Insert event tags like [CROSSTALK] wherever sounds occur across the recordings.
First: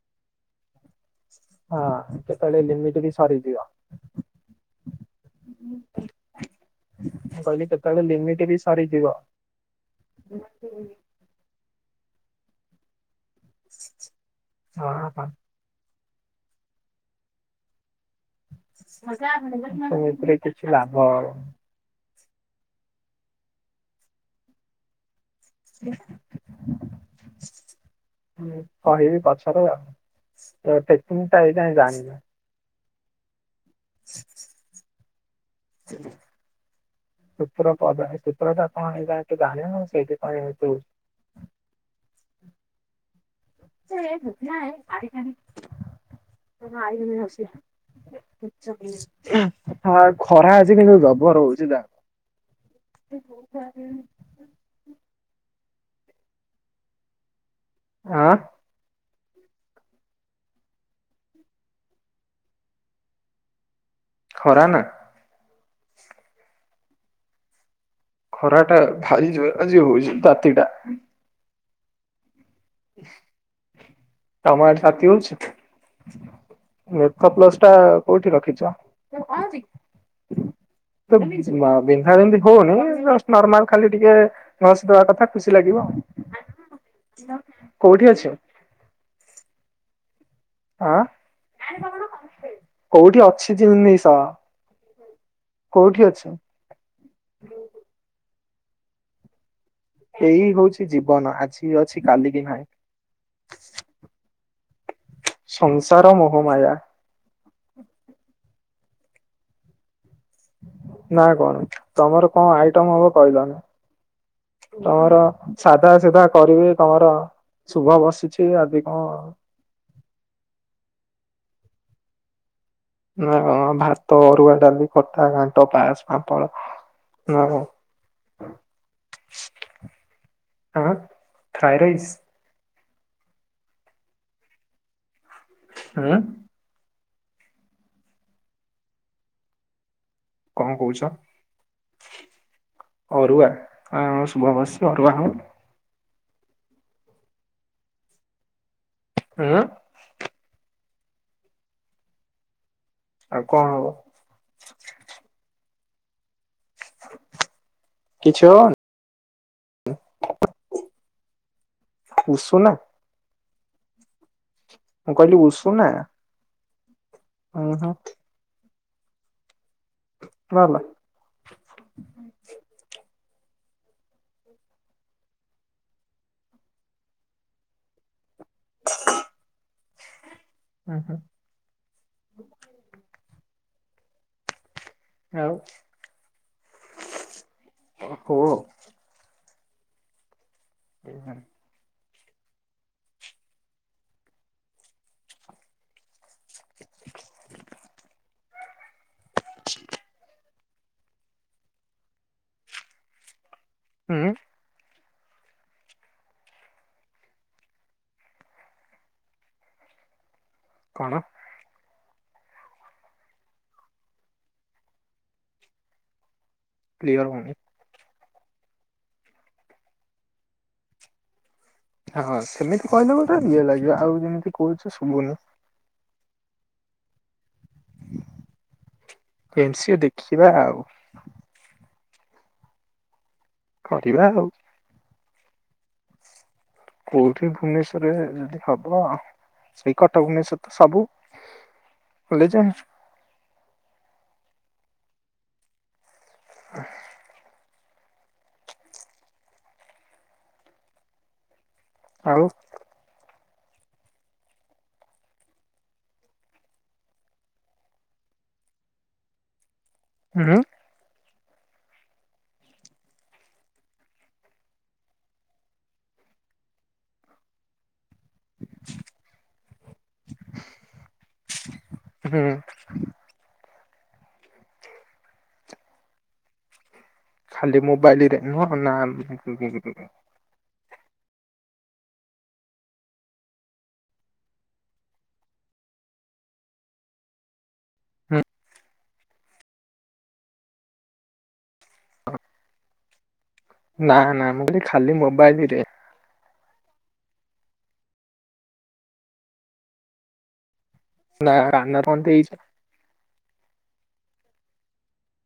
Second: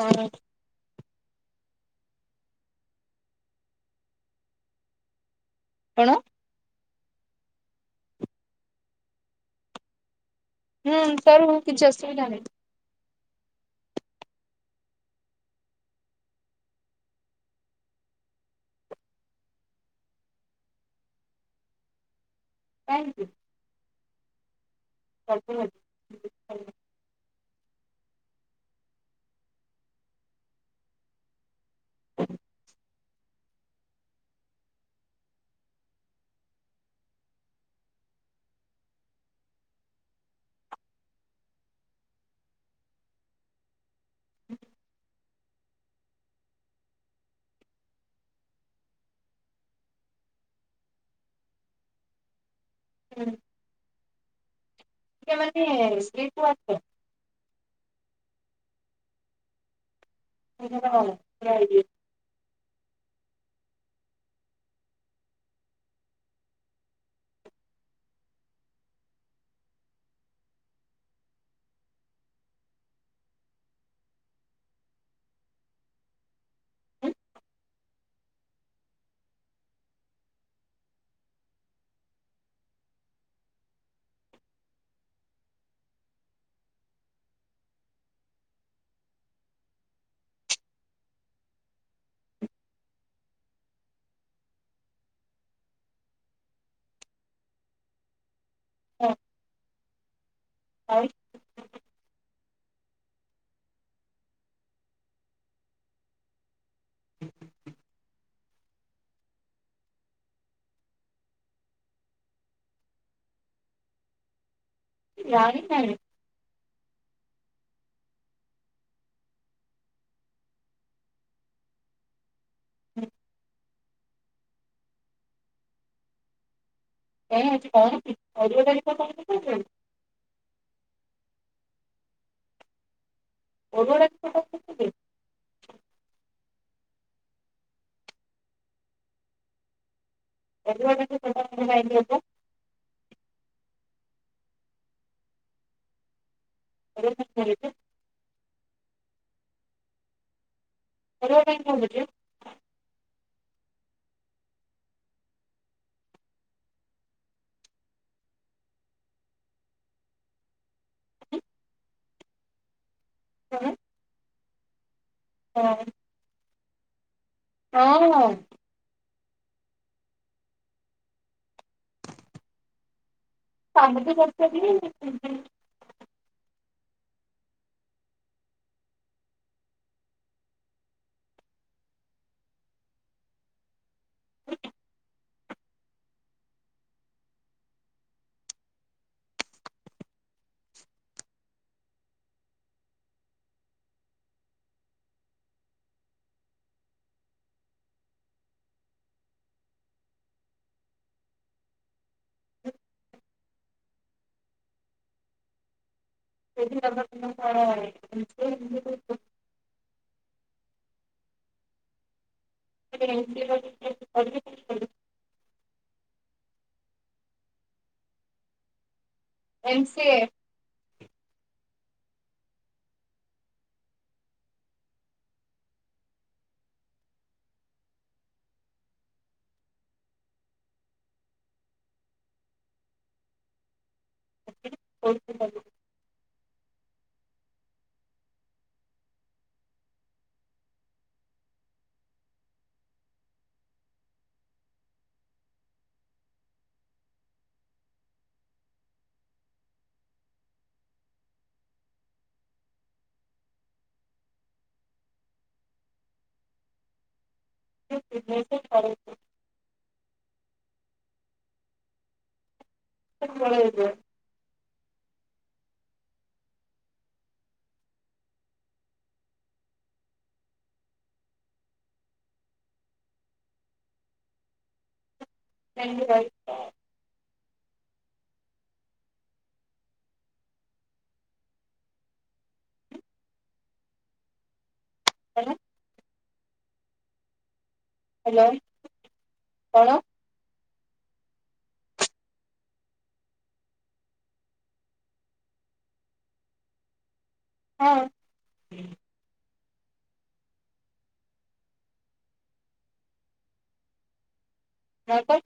ହଁ ହଁ କେତେବେଳେ ଲିମିଟ ବି ସରିଯିବ କଣ ମୁଁ କହିଲି କେତେବେଳେ ଲିମିଟ ବି ସାରିଯିବ ହୁଁ ସାର୍ ମୁଁ କିଛି ଅସୁବିଧା ନାହିଁ ହଁ ସେତିରେ କିଛି ଲାଭ ଥ୍ୟାଙ୍କ ୟୁ ଚା ଁ କହିବି ପଛର ଆଉ ଟେକି ଟା ଏଇ ଯାଇ ଜାଣିବା ହ ହ ଶତ୍ର ପଦ ସୁତ୍ର ତ କପଣ ଏଇ ଯାୁ ଜାଣେ ସେଥିପାଇତୁ କାାରି କାର ଆଇ ଅସ ହଁ ଖରା ଅଛି କିନ୍ତୁ ଜବର ହହୁଛି ଯହାକୁ ହୁଁ ଟ ମାନେ ସ୍୍ରୀପୁ ଆ ହଁ ହ ହ ଯଏ ହରା ନା ଖରା ଟା ଭା ଯଏ ହଉଛି ତାତିଟା ତମ ଆଡେ ତାତି ହଉଛି? ମେଥପ୍ଲସ ଟା କୋଉଠି ରଖିଚ? ବିନ୍ଧା ବିନ୍ଧି ହଉନି ଜଷ୍ଟ ନର୍ମାଲ ଖାଲି ଟିକେ ଘସି ଦେବା କଥା ଖୁସି ଲାଗିବ ଆଉ। କୋଉଠି ଅଛି? ଆଁ କୋଉଠି ଅଛି ଜିନିଷ? କୋଉଠି ଅଛି? ହଁ। ଏଇ ହଉଛି ଜୀବନ ଆଜି ଅଛି କାଲି କି ନହିଁ। ସଂସାର ମୋହମାୟା। ନା କଣ ତମର କଣ ଆଇଟମ୍ ହବ କହିଲନି? ତମର ସାଧା ନାହିଁ ସିଧା କରିବେ ତମର ଶୁଭ ବସିଛି ଆଜି କଣ ନା ଭାତ ଅରୁଆ ଡାଲି ଖଟା ଘାଣ୍ଟ ପାସ ପାମ୍ପଡ। କଣ ହେଉଚି କଣ ଅରୁଆ [UNINTELLIGIBLE] ହଁ ଥାଇ ରାଇସ୍? [UNINTELLIGIBLE] ହୁଁ। କଣ ଅରୁଆ କୋଉଚ? ଡାଲି ପକାଉଚନ୍ତି କାହିଁକି ହବ ଅରୁଆ ହଁ ଶୁଭ ବସିଚି ଅରୁଆ ହଉ। [UNINTELLIGIBLE] ଉଁ। ଅରୁଆ କାଇଁ ଖାଉଚକିଅ। ଆଉ କଣ ହବ? କିଛି ହବନି? ଉଷୁନା? କଣ। ମୁଁ କହିଲି ଉଷୁନା? ଉଁ ହୁଁ ହଁ। ଭଲ। ସାଙ୍ଗ ତ [UNINTELLIGIBLE] ହୁଁ ହୁଁ। ଆଉ କୁହ। [UNINTELLIGIBLE] ହୁଁ। [UNINTELLIGIBLE] କଣ? [UNINTELLIGIBLE] କ୍ଲିୟର ହୋଉନି। ଏମ୍ ସିଏ। ହଁ ସେମିତି କହିଲେ ଗୋଟେ ଇଏ ଲାଗିବ ଆଉ ଯେମିତି କହୁଚ ଶୁବୁନି। ଏମ୍ ସିଏ ଦେଖିବା ଆଉ। କରିବା ଆଉ। [UNINTELLIGIBLE] କୋଉଠି ଭୁବନେଶ୍ଵରରେ ଯଦି ହବ ସେଇ କଟକ ଭୁବନେଶ୍ଵର ତ ସବୁ। କଲେଜେ। ଆଉ। [UNINTELLIGIBLE] କରେଇଚି। ଉଁ ହୁଁ। ସେ ପଳେଇବେ। ହୁଁ। [UNINTELLIGIBLE] ଖାଲି ମୋବାଇଲ୍ ରେ ନୁହଁ ନା କଣ। ହ୍ୟାଲୋ କଣ। ନା ନା ମୁଁ କଇଲି ଖାଲି ମୋବାଇଲ୍ ରେ। ହଁ। ନା ରାନା କଣ ଦେଇଚି ନାଁ ତ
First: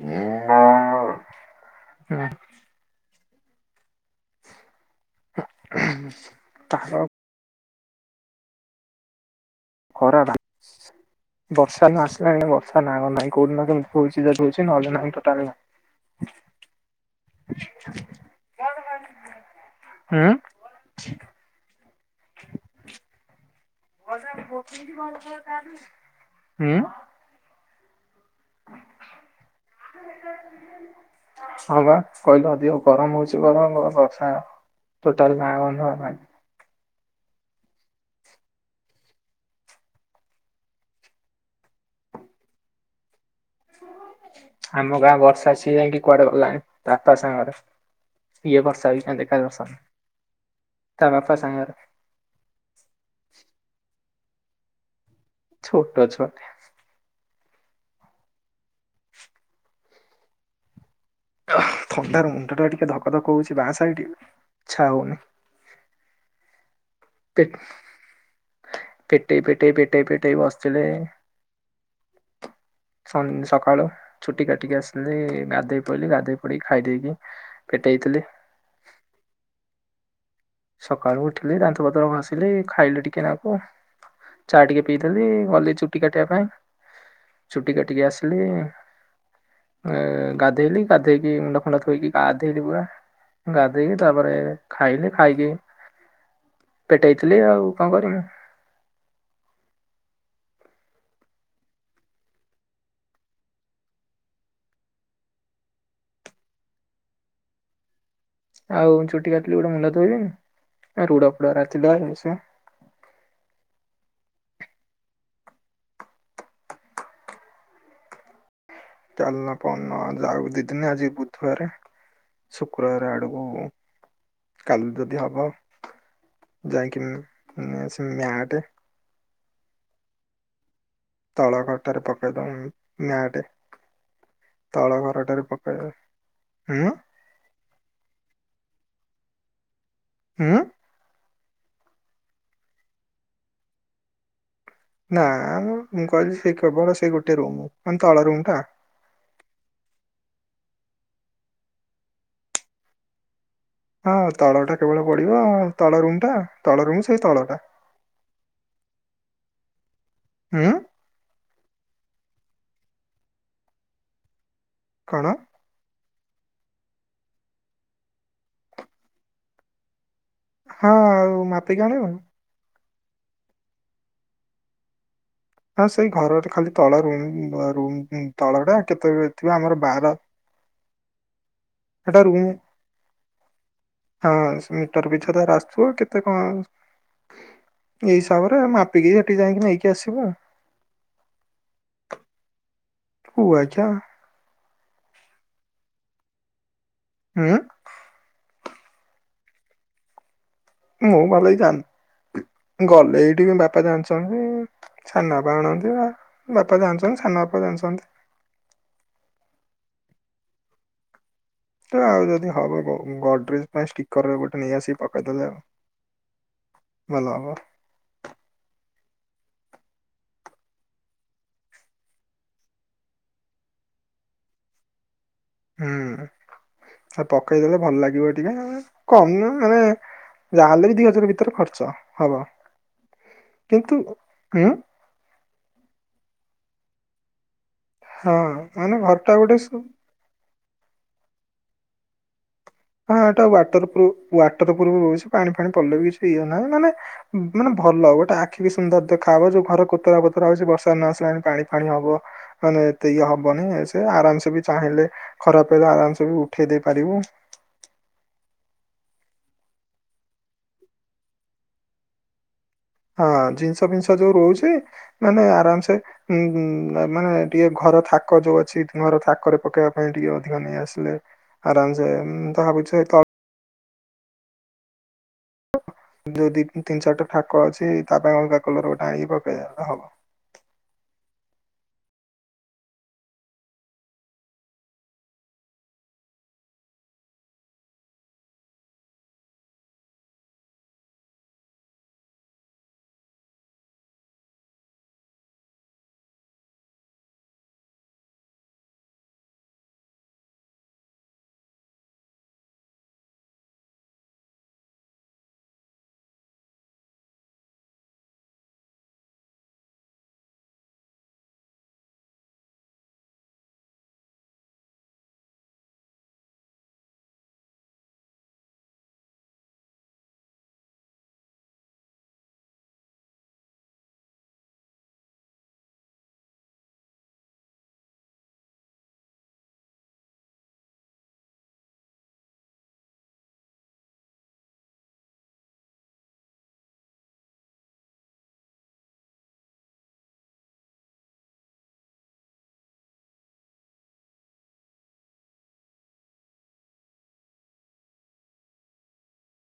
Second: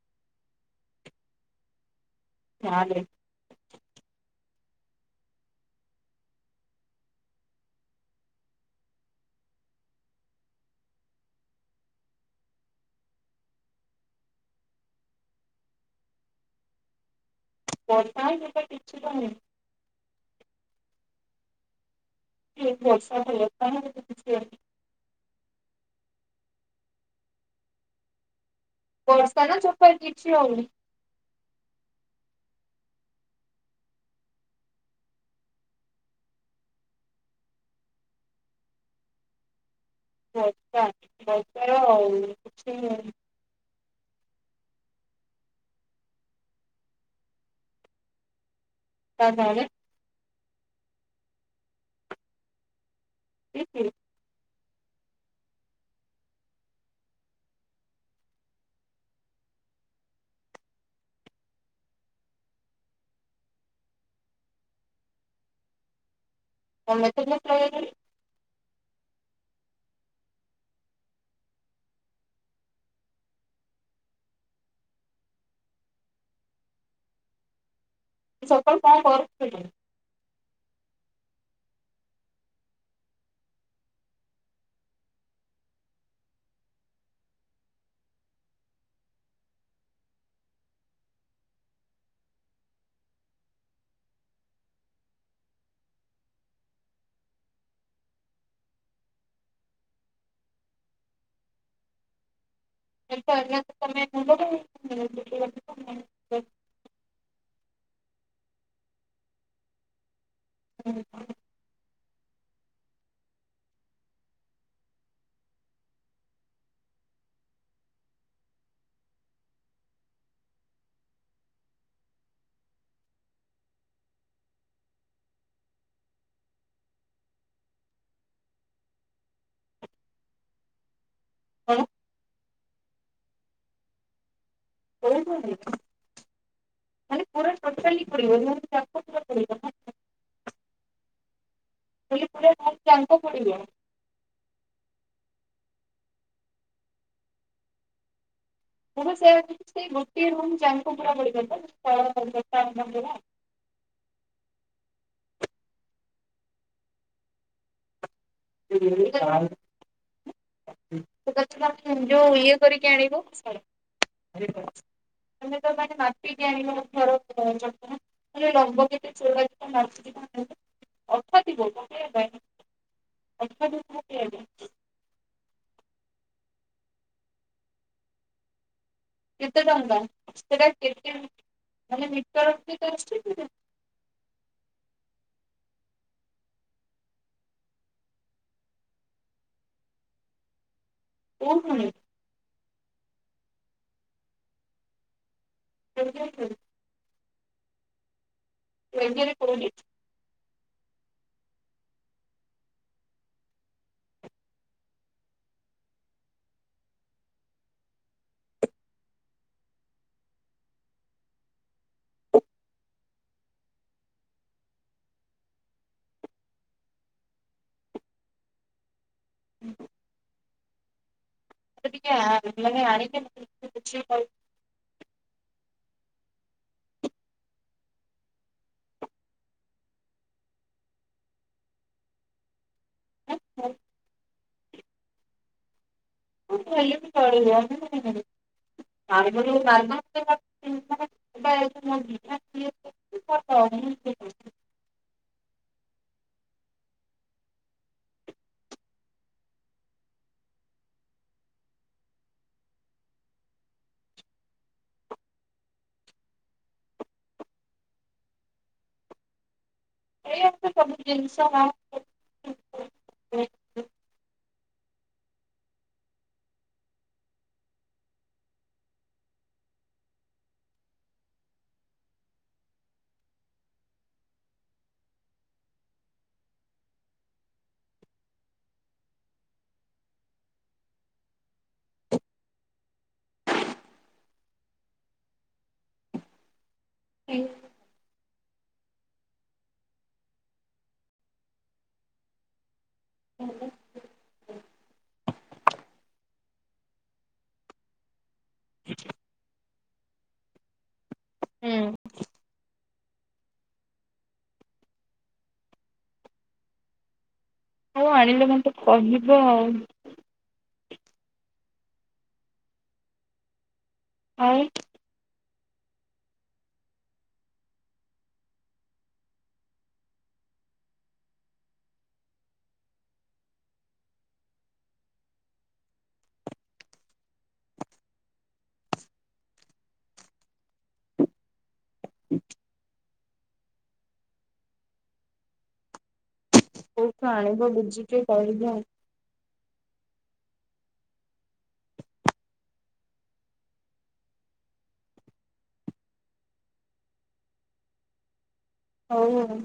ହୁଁ ତାହାଲେ ତାର ଖରାଟା ବର୍ଷା ଏଇନା ଆସିଲାଣି ବର୍ଷା ନାଆ ଗନ୍ଧ ନାହିଁ କୋଉ‌ ଦିନ କେମିତି ହୋଉଛି ଯଦି ହଉଛି ନହଲେ ନାହିଁ ଟୋଟାଲେ ନାହିଁ। ବର୍ଷା [UNINTELLIGIBLE] କିଛିତ ହେଇନି। ହୁଁ। ଠିକ୍ ବର୍ଷା ହେଲେ ହୁଁ। ବର୍ଷା ନା ଚୋପା କିଛି ହଉନି। ହଁ ବା କହିଲ ଅଧିକ ଗରମ ହଉଛି ଗରମ ବର୍ଷା ଟୋଟଲ ନାଁ ଗନ୍ଧ ନାହିଁ। ବର୍ଷା ବର୍ଷାର [UNINTELLIGIBLE] ଆମ ଗାଁ ବର୍ଷା ସିଏ ଯାଇକି କୁଆଡେ ଗଲାଣି ତା ବାପା ସାଙ୍ଗରେ ଏ ବର୍ଷା ବି ଏଇନା ଦେଖାଦର୍ଶନ ନାହିଁ ତା ବାପା ସାଙ୍ଗରେ [UNINTELLIGIBLE] ଛୋଟ ଛୁଆଟେ ଥଣ୍ଡାରୁ ମୁଣ୍ଡ ଟା ଟିକେ ଧକ ଧକ ହଉଛି ବାଆଁ ସାଇଟ ଇଛା ହଉନି। ପେ [UNINTELLIGIBLE] ପେଟେଇ ପେଟେଇ ପେଟେଇ ପେଟେଇ ବସିଥିବେ ସ ସକାଳୁ ଚୁଟି କାଟିକି ଆସିଲି ଗାଧେଇ ପେଇଲିି ଗାଧେଇ ପଡିଇକି ଖାଇ ଦେଇକି ପେଟେଇ ଥିଲି। ସକାଳୁ କଣ କରୁଥିଲୁ? ସକାଳୁ ଉଠିଲି ଦାନ୍ତପତ୍ର ଘସିଲି ଖାଇଲି ଟିକେ ନାକୁ। ଚା ଟିକେ ପିଇଦେଲି ଗଲି ଚୁଟି କାଟିବା ପାଇଁ। ଚୁଟି କାଟିକି ଆସିଲି। ଅ ଗାଧେଇଲି ଗାଧେଇକି ମୁଣ୍ଡ ଫୁଣ୍ଡ ଧୋଇକି ଗାଧେଇଲି ପୁରା ଗାଧେଇକି ତାପରେ ଖାଇଲି। ଖାଇକି ପେଟେଇ ଥିଲି ଆଉ କଣ କରିବି। ଏ ତ [UNINTELLIGIBLE] ଆଉ ଚୁଟି କାଟିଲି ଗୋଟେ ମୁଣ୍ଡ ଧୋଇବନି ରୁଢ ଫୁଡ ଗୁରା ଥିଲା ଇଏ ସିଏ କାଲିନା ପଅର ଦିନ ଯାଉ ଦିଦିନି ଆଜି ବୁଧବାରେ ଶୁକ୍ରବାର ଆଡ଼କୁ କାଲି ଯଦି ହବ ଯାଇକି ଉଁ ସେ ମ୍ୟାଟ ତଳ ଖଟରେ ପକେଇ ଦବ ମ୍ୟାଟେ ତଳ ଘରାଟାରେ ପକେଇବେ ହୁଁ ମାନେ ପୁରା ଟୋଟାଲି [UNINTELLIGIBLE] ହୁଁ ଲି ପୁରା ଘର ଜାଙ୍କ ପଡ଼ିବ ନା ମ ମୁଁ କହିଲି ସେ କେବଳ ସେ ଗୋଟେ ରୁମ୍ ମାନେ ତଳ ରୁମ୍ ଟା ମୁ ବା ସେଇଆ କହୁଛି ଗୋଟିଏ ରୁମ୍ ଜାଙ୍କ ପୁରା ପଡିପାରିବ ତଳ ଘର [UNINTELLIGIBLE] ହଁ ତଳ ଟା କେବଳ ପଡିବ ତଳ ରୁମ୍ ଟା ତଳ ରୁମ୍ ସେଇ ତଳଟା। [UNINTELLIGIBLE] ହୁଁ [UNINTELLIGIBLE] ଯୋଉ ଇଏ କରିକି ଆଣିବ କଣ? [UNINTELLIGIBLE] ମାଟି ଆଣିବ ଘର [UNINTELLIGIBLE] ରଙ୍ଗ ଟିକେ ହଁ ଆଉ ମାପିକି ଆଣିବୁନି [UNINTELLIGIBLE] [UNINTELLIGIBLE] ହଁ ସେଇ ଘରର ଖାଲି ତଳ ରୁମ୍ ରୁମ୍ ତଳଟା। କେତେ ଥିବ କେତେ ଆମର ଟଙ୍କା ବାର ସେଇଟା କେତେ ମାନେ ସେଟା ରୁମ୍ ମିଟରକୁ କେତେ ଆସୁଛି କି ହଁ ମିଟର ପିଛା ତ ହେରା ଆସୁଥିବ କେତେ କଣ ଏଇ ହିସାବରେ ମାପିକି ସେଠିକି ଯାଇକି ନେଇକି ଆସିବୁ। କୋଉଠୁ ଆଣିବୁ? କୁଆଖିଆ। [UNINTELLIGIBLE] ହୁଁ। ଏମବିଏ [UNINTELLIGIBLE] ମୁଁ ଭଲକି ଜାଣିନି ଗଲେ ଏଇଠିକି ବାପା ଜାଣିଛନ୍ତି ସାନ ବାପା ଆଣନ୍ତି ବା ବାପା ଜାଣିଛନ୍ତି ସାନ ବାପା ଜାଣିଛନ୍ତି। ଆଉ ଯଦି ହବ ଗ ଗଡରେଜ ପାଇଁ ଷ୍ଟିକର ଗୋଟେ ନେଇ ଆସିକି ପକେଇ ଦେଲେ ଭଲ ହବ। [INAUDIBLE] ସେ ଟିକେ ଆଣିକି ମାନେ ଆଣିକି ଭଲରେ ବୁଝିକି କହିବୁ। ହୁଁ ଆ ପକେଇଦେଲେ ଭଲ ଲାଗିବ ଟିକେ କମ ନୁହେଁ ମାନେ ଯାହାହେଲେ ବି ଦି ହଜାର ଭିତରେ ଖର୍ଚ୍ଚ ହବ ନା କିନ୍ତୁ ହୁଁ ହେଲେ ବି ଚଳିବ ହଁ ମାନେ ଘରଟା ଗୋଟେ ସୁ- [UNINTELLIGIBLE] ମାର୍ବଲ [UNINTELLIGIBLE] ହଁ ଏଇଟା ୱାଟର ପ୍ରୁଫ ୱାଟର ପ୍ରୁଫ୍ ରହୁଛି ପାଣି ଫାଣି ପଡ଼ିଲେ ବି କିଛି ଇଏ ନାହିଁ ମାନେ ମାନେ ଭଲ ଗୋଟେ ଆଖିକି ସୁନ୍ଦର ଦେଖା ହବ ଯୋଉ ଘର କୋତରା ପୋତରା ହଉଛି ବର୍ଷା ନ ଆସିଲାଣି ପାଣି ଫାଣି ହବ। ମାନେ ଏତେ ଇଏ ହବନି ସେ ଆରାମସେ ବି ଚାହିଁଲେ ଖରାପ ହେଲେ ଆରାମସେ ବି ଉଠେଇ ଦେଇ ପାରିବ। ଏଇଆ ତ ସବୁ ଜିନିଷ ଯାହା ହଁ ଜିନିଷ ଫିନିଷ ଯୋଉ ରହୁଛି ମାନେ ଆରାମ ସେ ହୁଁ ମାନେ ଟିକେ ଘର ଥାକ ଯୋଉ ଅଛି ଘର ଥାକରେ ପକେଇବା ପାଇଁ ଟିକେ ଅଧିକ ନେଇ ଆସିଲେ ଆରାମ ସେ ମୁଁ ତ ଭାବୁଛି ଏଇ ଥ ଯୋଉ ଦି ତିନି ଚାରିଟା ଥାକ ଅଛି ତା ପାଇଁ ଅଲଗା କଲର ଗୋଟେ ଆଣିକି ପକେଇ ଦେଲେ ହବ। ଏ [UNINTELLIGIBLE] [INAUDIBLE] ହୁଁ। ହଉ ଆଣିଲେ ମତେ କହିବୁ ଆଉ। ଆଉ [INAUDIBLE] କୋଉଠୁ ଆଣିବ ବୁଝିକି କହିବୁ ଆଉ। ହଉ ଆଉ।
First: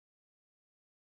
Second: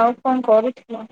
ଆଉ କଣ କରୁଥିଲୁ?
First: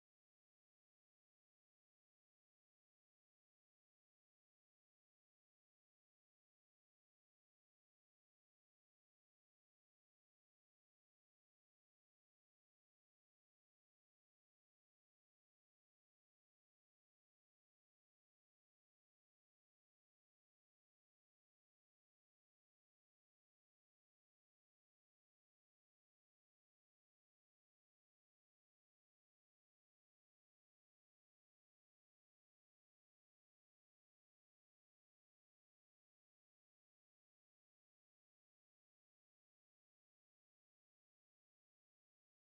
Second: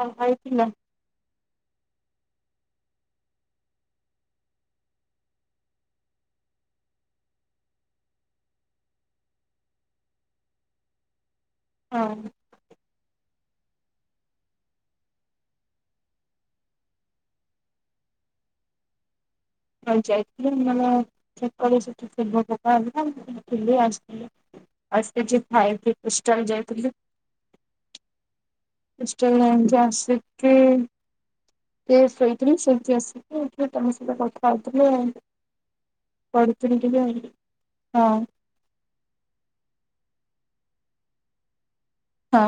କଣ ଖାଇ ଥିଲୁ? ହଁ। ହଁ ଯାଇଥିଲି ମ ସେ ଠିକ୍ ତେଲ ପକା ହେଲା ମୁଁ ଥିଲି ଆସିଥିଲି। ଆସି ଖାଇ ପିଇ ଇଷ୍ଟାଲ ଯାଇଥିଲି। ଇଷ୍ଟାଲ୍ ଯାଇକି ଆସିକି ସେ ଶୋଇଥିଲି ସେମିତି ଆସିକି ଏଥି ତମ ସହିତ କଥା ହଉଥିଲି ଆଉ। ଗଢ଼ୁ ଥିଲି ଟିକେ ଆଉ ହଁ। ହଁ।